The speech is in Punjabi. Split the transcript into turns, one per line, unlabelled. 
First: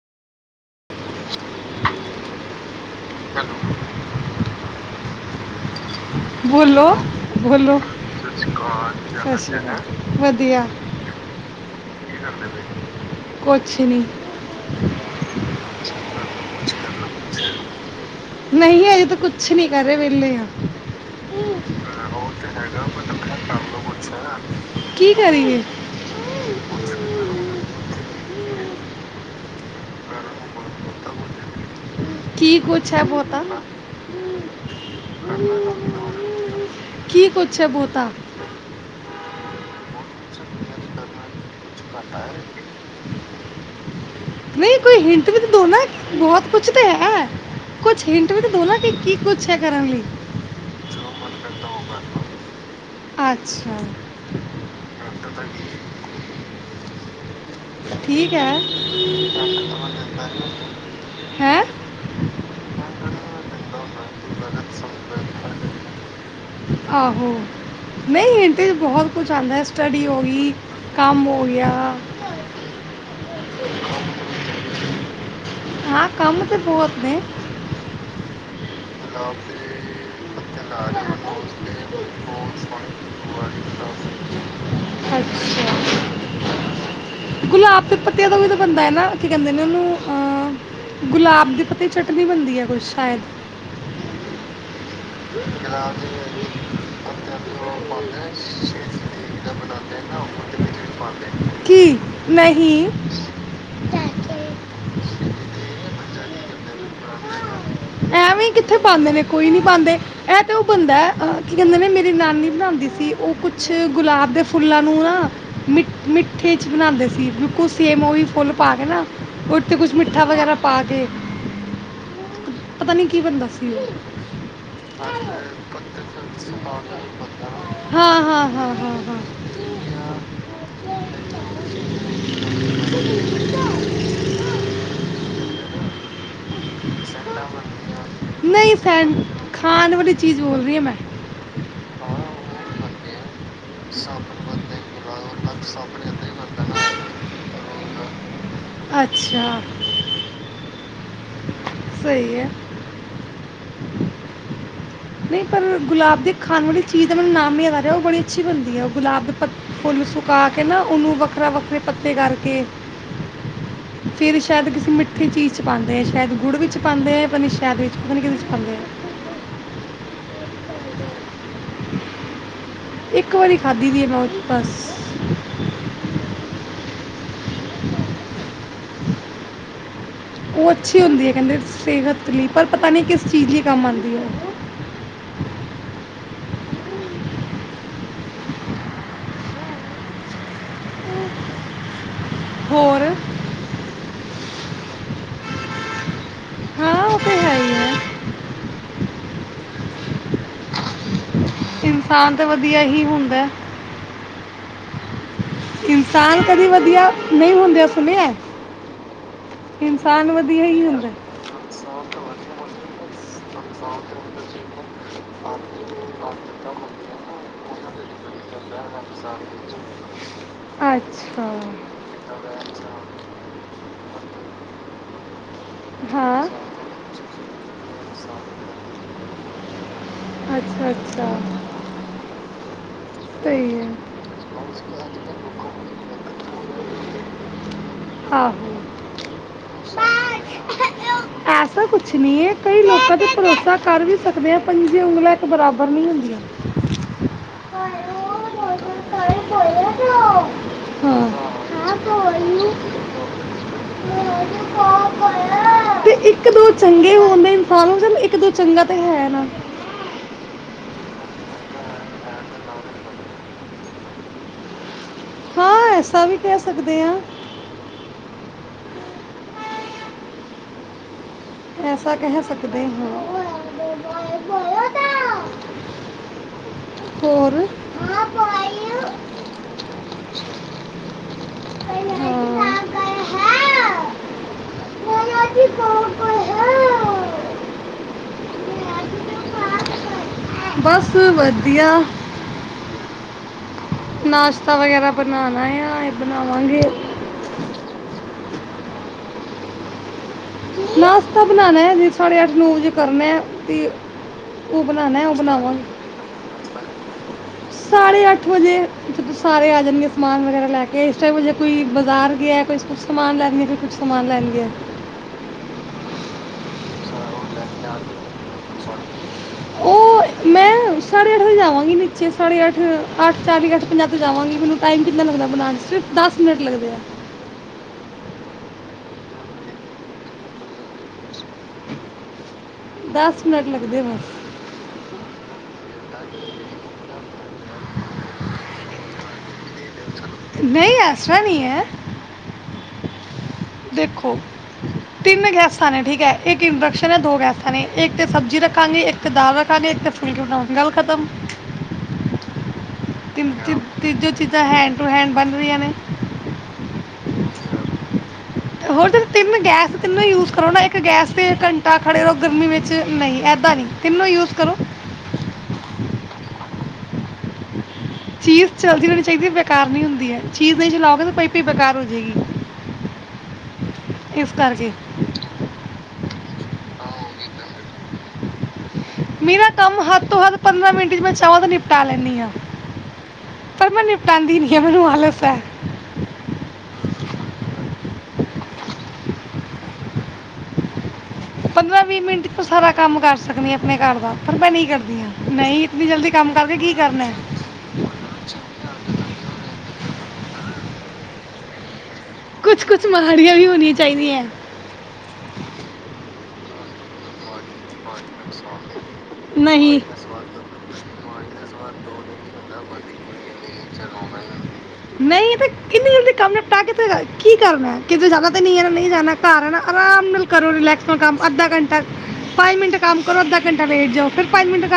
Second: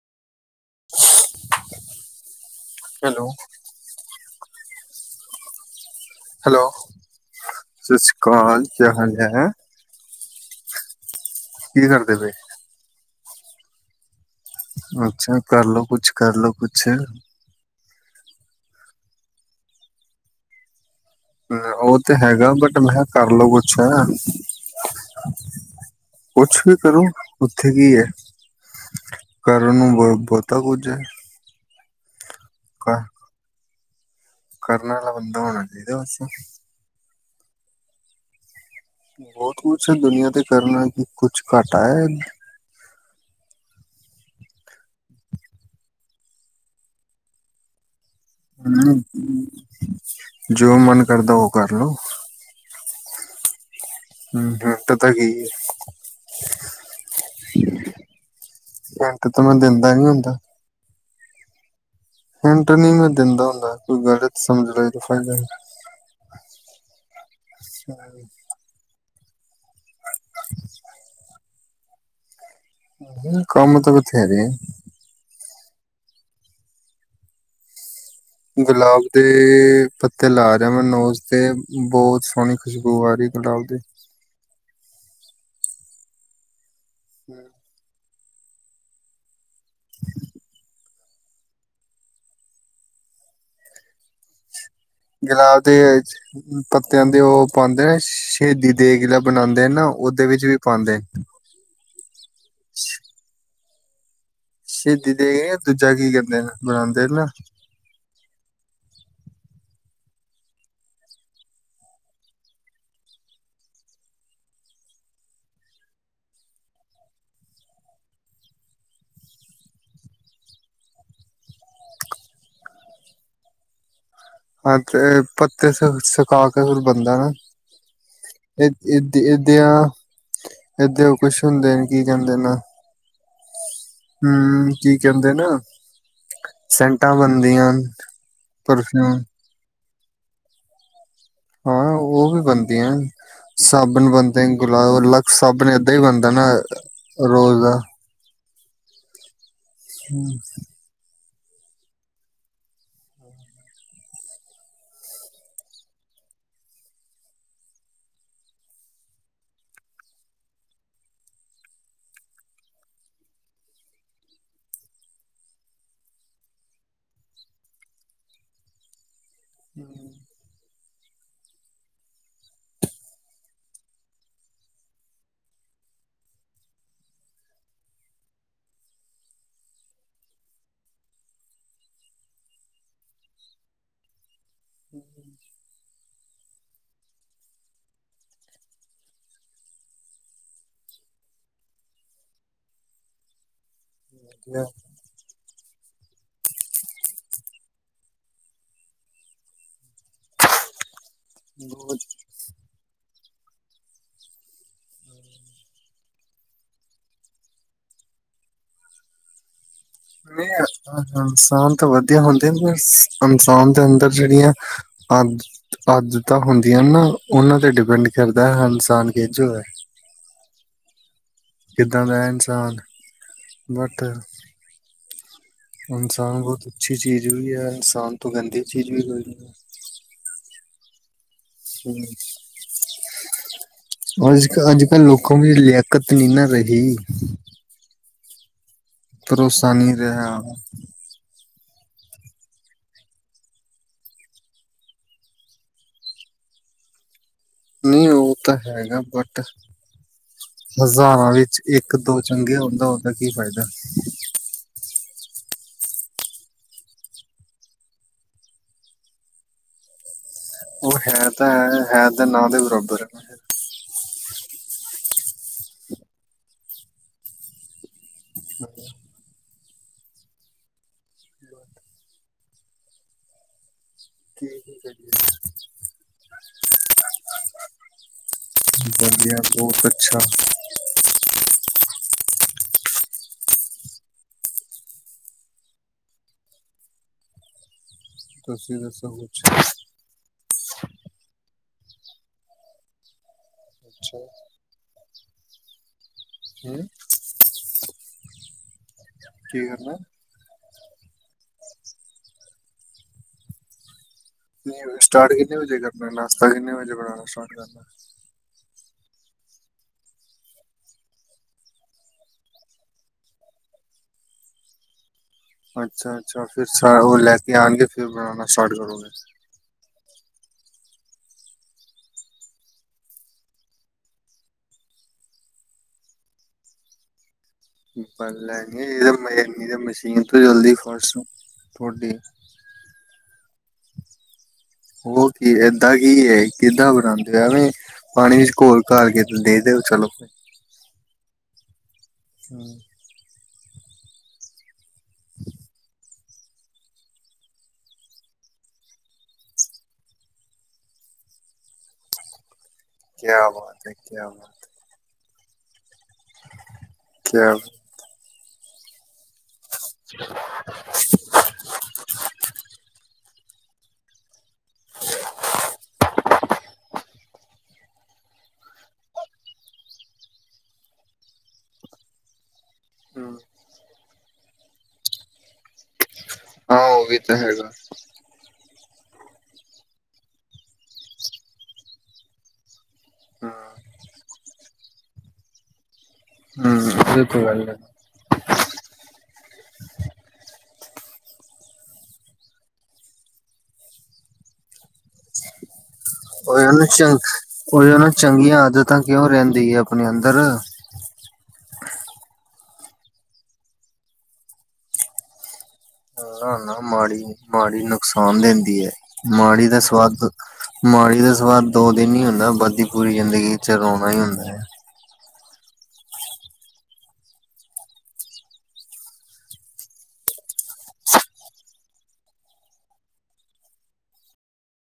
[inaudible]
[inaudible]
ਹੈਲੋ।
ਹੈਲੋ
ਬੋਲੋ, ਬੋਲੋ
ਸਤਿ ਸ਼੍ਰੀ ਅਕਾਲ ਕੀ ਹਾਲ
ਸੱਸ
ਹੈ
ਸ੍ਰੀ ਅਕਾਲ। ਵਧੀਆ।
[unintelligible] ਕੀ ਕਰਦੇ ਪੇ?
ਕੁਛ ਨੀ।
ਅੱਛਾ, ਕਰਲੋ ਕੁਛ, ਕਰਲੋ ਕੁਛ।
ਨਹੀਂ, ਅਜੇ ਤਾਂ ਕੁਛ ਨਹੀਂ ਕਰ ਰੇ ਵੇਲੇ ਆ।
ਹੁੰ। ਉਹ ਤੇ ਹੈਗਾ ਬਟ ਮੈਂ ਹਾ ਕਰਲੋ ਕੁਛ,
ਕੀ ਕਰੀਏ
ਕੁਛ। ਕਰੋ ਉੱਥੇ ਕੀ ਐ। ਕਰਨ ਨੂੰ ਬ ਬੋਤ। ਕੀਤਾ ਕੁਝ?
ਕੀ ਕੁਛ ਐ ਬੋਤਾ।
ਕਰਨ ਆਲਾ ਬੰਦਾ ਹੋਨਾ ਚਾਹੀਦਾ ਬੱਸ।
ਕੀ ਕੁਛ ਐ ਬੋਤਾ।
ਬੋਤ। ਕੁਛ ਦੁਨੀਆਂ ਤੇ ਕਰਨਾ, ਕਿ ਕੁਛ ਘਾਟਾ ਐ।
ਨਹੀਂ ਕੋਈ ਹਿੰਟ ਵੀ ਤੇ ਦੋ ਨਾ ਕਿ ਬੋਤ ਕੁਛ ਤੇ ਹੈ। ਕੁਛ ਹਿੰਟ ਵੀ ਤਾਂ ਦਿਓ ਨਾ ਕਿ
ਹੁੰ,
ਕੀ ਕੁਛ ਹੈ ਕਰਨ ਲਈ
ਜੋ ਮਨ ਕਰਦਾ ਉਹ ਕਰ ਲੋ।
ਅੱਛਾ।
ਹੁੰ, [unintelligible]
ਠੀਕ ਐ।
ਹਿੰਟ ਤਾਂ ਮੈਂ ਦਿੰਦਾ ਨੀ ਹੁੰਦਾ
ਹੈ?
ਹਿੰਟ ਨੀ ਮੈਂ ਦਿੰਦਾ ਹੁੰਦਾ ਕੋਈ ਗਲਤ ਸਮਝ ਲਏ ਤਾਂ ਫਾਇਦਾ
ਸਭ ਕੁਛ ਆਂਦਾ। ਸਟੱਡੀ ਹੋ ਗਈ, ਕੰਮ ਹੋ ਗਿਆ।
ਕਮ ਤੇ ਬਥੇਰੇ।
ਹਾਂ ਕੰਮ ਤੇ ਬੋਤ ਨੇ।
ਗੁਲਾਬ ਦੇ ਪੱਤੇ ਲਾ ਮੈ ਨੌਜ ਤੇ ਬਹੁਤ ਸੋਹਣੀ ਖੁਸ਼ਬੂ ਆ ਰਹੀ ਗ਼ੁਲਾਬ ਦੀ
ਅੱਛਾ ਗੁਲਾਬ ਤੇ ਉ ਵੀ ਤਾਂ ਬੰਦਾ ਨਾ ਕਹਿੰਦੇ ਨੇ ਉਹਨੂੰ ਅਮ, ਗੁਲਾਬ ਦੇ ਪਤੀ ਚਟਨੀ ਬਣਦੀ ਹੈ ਕੁਛ ਸ਼ਾਇਦ
ਗੁਲਾਬ ਦੇ ਪੱਤਿਆਂ ਦੇ ਉਹ ਪਾਉਂਦੇ ਨੇ ਸ਼ਹੀਦੀ ਦੇਗ ਜਿਹੜਾ ਬਣਾਉਂਦੇ ਨਾ ਉਹਦੇ ਵਿੱਚ ਵੀ ਪਾਉਂਦੇ ਨੇ।
ਕੀ ਨਹੀਂ [inaudible]
ਸਹੀਦੀ ਦੇ ਦੂਜਾ ਬਣਾਉਂਦੇ ਨਾ
ਐਵੇਂ, ਕਿੱਥੇ ਪਾਉਂਦੇ ਨੇ ਕੋਈ ਨੀ ਪਾਉਂਦੇ ਇਹਂ ਤਾਂ ਉਹ ਬੰਦਾ ਕੀ ਕਹਿੰਦੇ ਨੇ ਮੇਰੀ ਨਾਨੀ ਬਣਾਉਂਦੀ ਸੀ। ਉਹ ਕੁਛ ਗੁਲਾਬ ਦੇ ਫੁੱਲਾਂ ਨੂੰ ਨਾ ਮ ਮਿੱਠੇ ਚ ਬਣਾਉਂਦੇ ਸੀ ਬਿਲਕੁਲ ਸੇਮ ਉਹ ਵੀ ਫੁੱਲ ਪਾ ਕੇ ਨਾ ਉਹਥੇ ਕੁਛ ਮਿੱਠਾ ਵਗੈਰਾ ਪਾ ਕੇ ਪਤਾ ਨੀ ਕੀ ਬਦਾ ਸੀ ਉਹ
ਹਾਂ। ਤੇ ਪੱਤੇ ਸੁਕਾ ਕੇ ਫਰ ਬਣਦਾ ਨਾ
ਹਾਂ ਹਾਂ
ਇਹ
ਹਾਂ ਹਾਂ
ਏ
ਹਾਂ
ਏਦ ਏਦੇ ਉਹ ਕੁਛ ਹੁੰਦੇ ਨੇ ਕੀ ਕਹਿੰਦੇ ਨ ਹੂੰ ਕੀ ਕਹਿੰਦੇ ਨ ਸੈਂਟਾਂ ਬਣਦੀਆਂ ਹਨ ਪਰਫਿਊਮ
ਉਹ ਚੀਜ਼ ਬੋਲ ਰਹੀਾਂ ਮੈਂ
ਹਾਂ ਉਹ ਵੀ ਬਣਦੀਆਂ ਸਾਬਣ ਬਣਦੇ ਗੁਲਾਬ ਲਕਸ਼ ਸਾਬਣ ਏਦਾਂ ਹੀ ਬਣਦਾ ਨਾ ਰੋਜ਼ ਦਾ
ਅੱਛਾ
ਹੂੰ
ਸਹੀ ਹੈ। ਨਹੀਂ ਪਰ ਗੁਲਾਬ ਦੀ ਖਾਣ ਵਾਲੀ ਚੀਜ਼ ਦਾ ਮੈਨੂੰ ਨਾਮ ਹੀ ਆ ਰਿਹਾ ਉਹ ਬੜੀ ਅੱਛੀ ਬਣਦੀ ਹੈ ਗੁਲਾਬ ਦੇ ਫੁੱਲ ਸੁਕਾ ਕੇ ਨਾ ਉਹਨੂੰ ਵੱਖਰਾ ਵੱਖਰੇ ਪੱਤੇ ਕਰਕੇ ਫਿਰ ਸ਼ਾਇਦ ਕਿਸੇ ਮਿੱਠੀ ਚੀਜ਼ ਚ ਪਾਉਂਦੇ ਏ ਸ਼ਾਇਦ ਗੁੜ ਵਿੱਚ ਪਾਉਦੇ ਹੈ ਪਤਾ ਨਹੀਂ ਸ਼ਾਇਦ ਵਿੱਚ ਪਤਾ ਨਹੀਂ ਕਿਹਦੇ 'ਚ ਪਾਉਦੇ ਹੈ
ਹੂੰ
ਇੱਕ ਵਾਰੀ ਖਾਦੀ ਦੀ ਹੈ ਮੈਂ ਉਹ ਬਸ ਉਹ ਅੱਛੀ ਹੁੰਦੀ ਹੈ। ਕਹਿੰਦੇ ਸਿਹਤ ਲਈ ਪਰ ਪਤਾ ਨੀ ਕਿਸ ਚੀਜ਼ ਲਈ ਕੰਮ ਆਉਂਦੀ ਹੈ।
[inaudible]
ਹੋਰ
ਵਧਿਆ
ਹਾਂ ਉਹ ਤੇ ਹੈ ਹੀ ਐ
ਬਹੁਤ-
ਇਨਸਾਨ ਤਾਂ ਵਧੀਆ ਹੀ ਹੁੰ ਇਨਸਾਨ ਕਦੀ ਵਧੀਆ ਨਹੀਂ ਹੁੰਦੇ ਸੁਣਿਆ। ਇਨਸਾਨ ਵਧੀਆ
ਨਹੀਂ
ਹੀ ਹੁੰਦਾ
ਇਨਸਾਨ ਤਾਂ ਵਧੀਆ ਹੁੰਦੇ ਨੇ ਇਨਸਾਨ ਦੇ ਅੰਦਰ ਜਿਹੜੀਆਂ ਆਦ ਆਦਤਾਂ ਹੁੰਦੀਆਂ ਨਾ ਉਹਨਾਂ ਤੇ [unintelligible] ਕਰਦਾ ਹ ਇਨਸਾਨ ਕੇਜੋ ਹੈ।
ਅੱਛਾ
ਕਿੱਦਾਂ ਦਾ ਇਨਸਾਨ ਬਟ ਇਨਸਾਨ ਬਹੁਤ ਅੱਛੀ ਚੀਜ਼ ਵੀ ਹੈ ਇਨਸਾਨ ਤੋਂ ਗੰਦੀ ਚੀਜ਼ ਵੀ ਕੋਈ ਨਹੀਂ
ਅੱਛਾ ਸਹੀ ਹੈ
ਹੂੰ ਅੱਜ -ਕੱਲ ਲੋਕਾਂ ਦੀ ਲਿਆਕਤ ਨਹੀਂ ਨਾ ਰਹਗੀ।
ਆਹੋ।
ਪਰੋਸਾ ਨੀਂ ਰਿਹਾ।
ਐਸਾ ਕੁਛ ਨਈਂ ਏੰ, ਕਈ ਲੋਕਾਂ ਤੇ ਭਰੋਸਾ ਕਰ ਵੀ ਸਕਦੇ ਆ, ਪੰਜੇ ਉਂਗਲਾਂ ਇੱਕ ਬਰਾਬਰ ਨਈਂ ਹੁੰਦੀਆਂ।
ਨਹੀਂ ਉਹ
ਹਾਂ
ਤਾਂ ਹੈਗਾ, ਬਟ ਹਜ਼ਾਰਾਂ ਵਿੱਚ ਇੱਕ ਦੋ ਚੰਗੇ ਹੁੰਦਾੁੰ ਦਾ ਕੀ ਫ਼ਾਇਦਾ
ਤੇ ਇੱਕ ਦੋ ਚੰਗੇ ਹੋਣਦੇ ਇਨਸਾਨ, ਹੋ ਜਾਂ ਇੱਕ ਦੋ ਚੰਗਾ ਤੇ ਹੈ ਨਾ।
ਉਹ ਹੈ ਤਾਂ ਹੈ, ਹੈ ਦਾ ਨਾਂ ਦੇ ਬਰਾਬਰ ਹੈ ਨਾ।
ਹਾਂ, ਐਸਾ ਵੀ ਕਹਿ ਸਕਦੇ ਹਾਂ।
ਠ [inaudible]
ਐਸਾ ਕਹਿ ਸਕਦੇ ਹਾਂ।
ਕ ਵ [inaudible]
ਹੋਰ
ਵਧੀਆ ਬਹੁਤ ਅੱਛਾ।
ਗਏ ਹੈ ਮ ਜੀ ਕ [inaudible]
ਤੁਸੀਂ ਦਾ ਸਭ ਕੁਛ
ਗਿਆਆ [inaudible]
ਅੱਛਾ
ਨਾਸ਼ਤਾ ਵਗੈਰਾ ਬਨਾਨੈ ਆ [inaudible]
ਹੂੰ
ਬਨਾਵਾਂਗੇ
ਕੀੇਰਨਾ।
ਨਾਸਤਾ ਬਨਾਨੈ ਤੇ, ਸਾਡੇ ਅੱਠ- ਨੋ ਵਜੇ ਕਰਨਾ ਏ
ਸਟਾਟ ਕਿੰਨੇ ਵਜੇ ਕਰਨਾ? ਨਾਸਤਾ ਕਿੰਨੇ ਵਜੇ ਬਣਾਣਾ ਸਟਾਟ ਕਰਨਾ?
ਵਜੇ ਜਦੋਂ ਸਾਰੇ ਆ ਜਾਨਗੇ ਸਮਾਨ ਵਗੈਰਾ ਲੈ ਕੇ, ਇਸ ਟਾਈਮ ਜੇ ਕੋਈ ਬਜ਼ਾਰ ਗਿਆ, ਕੋਈ ਕੁਛ ਸਮਾਨ ਲੈਨ, ਕੋਈ ਕੁਛ ਸਮਾਨ ਲੈਨ ਗਿਆ।
ਅੱਛਾ-ਅੱਛਾ। ਫਿਰ ਸਾਰੇ ਓ ਲੈ ਕੇ ਆਨਗੇ, ਫਿਰ ਬਨਾਨਾ। ਸਾਰਟ ਕਰੋਗੇ
ਉਹ ਮੈਂ, ਸਾੜੇ ਅੱਠ ਵਜੇ ਜਾਵਾਂਗੀ ਨੀਚੇ, ਸਾੜੇ ਅੱਠ, ਅੱਠ ਚਾਲੀ- ਅੱਠ ਪੰਜਾਹ ਤੇ ਜਾਵਾਂਗੀ। ਮੈਨੂੰ ਟਾਈਮ ਕਿੰਨਾ ਲੱਗਦਾ ਬਨਾਨ 'ਚ ਦਸ ਮਿੰਟ ਲੱਗਦੇ ਆ।
ਪ ਲੈਣੀ। ਇਹਦੇ ਮ-ਮਸ਼ੀਨ ਤੋਂ ਜਲਦੀ ਫਾਸਟ ਤੁਹਾਡੀ
ਮਿੰਟ ਲੱਗਦੇ ਆ ਬਸ
[inaudible] ਓ ਕੀ? ਏਦਾਂ ਕੀ ਏ, ਕਿੱਦਾਂ ਬਣਾਂਨਦੇ ਆ? ਐਵੇਂ ਪਾਣੀ ਵਿੱਚ ਘੋਲ ਘਰ, ਕਿਸੇ ਨੂੰ ਦੇਦਿਓ।
ਨਈੰ, ਐਸਾ ਨਈੰ ਐੰ।
ਹਮ [inaudible]
ਦੇਖੋ, ਤਿੰਨ ਗੈਸਾਂ ਨੇ, ਠੀਕ ਐ। ਇੱਕ ਇੰਡਕਸ਼ਨ ਹੈ, ਦੋ ਗੈਸਾਂ ਨੇ। ਇੱਕ ਤੇ ਸਬਜ਼ੀ ਰੱਖਾਂਗੇ, ਇੱਕ ਤੇ ਦਾਲ ਰੱਖਾਂਗੇ, ਇੱਕ ਤੇ ਫੁਲਕੇ ਬਨਾਵਾਂਗੇ ਗੱਲ ਖਤਮ।
ਕਿਆ
ਤਿੰਨ-ਤਿੰਨ,
ਬਾਤ ਹੈ ਕਿਆ
ਤੀਨੋ ਚੀਜ਼ਾਂ,
ਬਾਤ
ਹੈਂਡ ਟੂ ਹੈਂਡ ਬਨ ਰਈੰਆਂ ਨੇ।
ਗੈਸ।
ਹੋਰ ਤੇ [inaudible] ਤਿੰਨ ਗੈਸ ਤੇ ਤਿੰਨੋ ਯੂਜ ਕਰੋ ਨਾ, ਇੱਕ ਗੈਸ ਤੇ ਘੰਟਾ ਖੜੇ ਰਹੋ ਗਰਮੀ ਵਿੱਚ। ਨਈਂ, ਐਦ ਤਿੰਨੋਂ ਯੂਜ ਕਰੋ।
[unintelligible]
ਚੀਜ਼ ਚੱਲਦੀ ਰੈਣੀ ਚਾਹੀਦੀ ਹੈ। ਬੇਕਾਰ ਨਹੀਂ ਹੁੰਦੀ ਹੈ। ਚੀਜ਼ ਨਹੀਂ ਚਲਾਓਗੇ ਤਾਂ ਪਈ ਪਈ ਬੇਕਾਰ ਹੋ ਜਾਏਗੀ।
ਹੂੰ
ਇਸ ਕਰਕੇ
ਹਾਂ, ਉਹ ਵੀ ਤਾਂ ਹੈਗਾ।
ਮੇਰਾ ਕੰਮ ਹੱਦ ਤੋਂ ਹੱਦ, ਪੰਦਰਾਂ ਮਿੰਟ ਚ ਮੈਂ ਚਾਹਵਾਂ ਤਾਂ ਨਿਪਟਾ ਲੈਂਨੀ ਆ। ਪਰ ਮੈਂ ਨਿਪਟਾਂਦੀ ਨੀ ਆ। ਮੈਨੂੰ ਆਲਸ ਪਰ
ਹਾਂ। ਏ ਤੇ ਗੱਲ ਹੈ।
ਪੰਦਰਾਂ-ਵੀਹ ਮਿੰਟ ਚ ਤੂੰ ਸਾਰਾ ਕੰਮ ਕਰ ਸਕਦੀ ਹੈ। ਆਪਣੇ ਘਰ ਦਾ, ਪਰ ਮੈਂ ਨਹੀਂ ਕਰਦੀ। ਹਾਂ ਨਹੀਂ ਇਤਨੀ ਜਲਦੀ ਕੰਮ
ਉਹੀ ਆ
ਕਰਕੇ
ਨਾ
ਕੀ
ਚੰ,
ਕਰਨਾ ਹੈ
ਉਹੀ ਉਹਨੂੰ ਚੰਗੀਆਂ ਆਦਤਾਂ ਕਿਉਂ ਰਹਿੰਦੀ ਹੈ, ਆਪਣੇ ਅੰਦਰ?
ਕੁਛ-ਕੁਛ ਮਾੜੀਆਂ ਵੀ ਹੋਣੀਆਂ ਚਾਹੀਦੀ ਏ।
ਨਾ-ਨਾ ਮੀੜੀ ਨੀ। ਮਾੜੀ ਨੁਕਸਾਨ ਦਿੰਦੀ ਹੈ। ਮਾੜੀ ਦਾ
ਨਹੀਂ
ਸਵਾਦ, ਮਾੜੀ ਦਾ ਉਸ ਤੋਂ ਬਾਅਦ ਦੋ ਦਿਨ ਹੀ ਹੁੰਦਾ, ਵੱਧਦੀ ਪੂਰੀ ਜ਼ਿੰਦਗੀ ਚ ਰੋਉਣਾ ਹੀ ਹੁੰਦਾ ਹੈ।
ਨਹੀਂ ਤੇ ਕਿੰਨੀ ਕੰਮ ਨਿਪਟਾ ਕੇ ਫਿਰ ਕੀ ਕਰਨਾ। ਕਿਤੇ ਜਾਣਾ ਤੇ ਨਹੀਂ ਹੈਣਾ, ਨਹੀਂ ਜਾਣਾ ਘਰ ਆਨਾ। ਆਰਾਮ ਨਾਲ ਕਰੋ, ਰਿਲੈਕਸ ਨਾਲ, ਅਧਾ ਘੰਟਾ, ਫਾਈਵ ਮਿੰਟ ਕੰਮ ਕਰੋ ਅੱਧਾ ਘੰਟਾ ਲੇਟ ਜਾਓ ਫਿਰ ਪੰਜ ਮਿੰਟ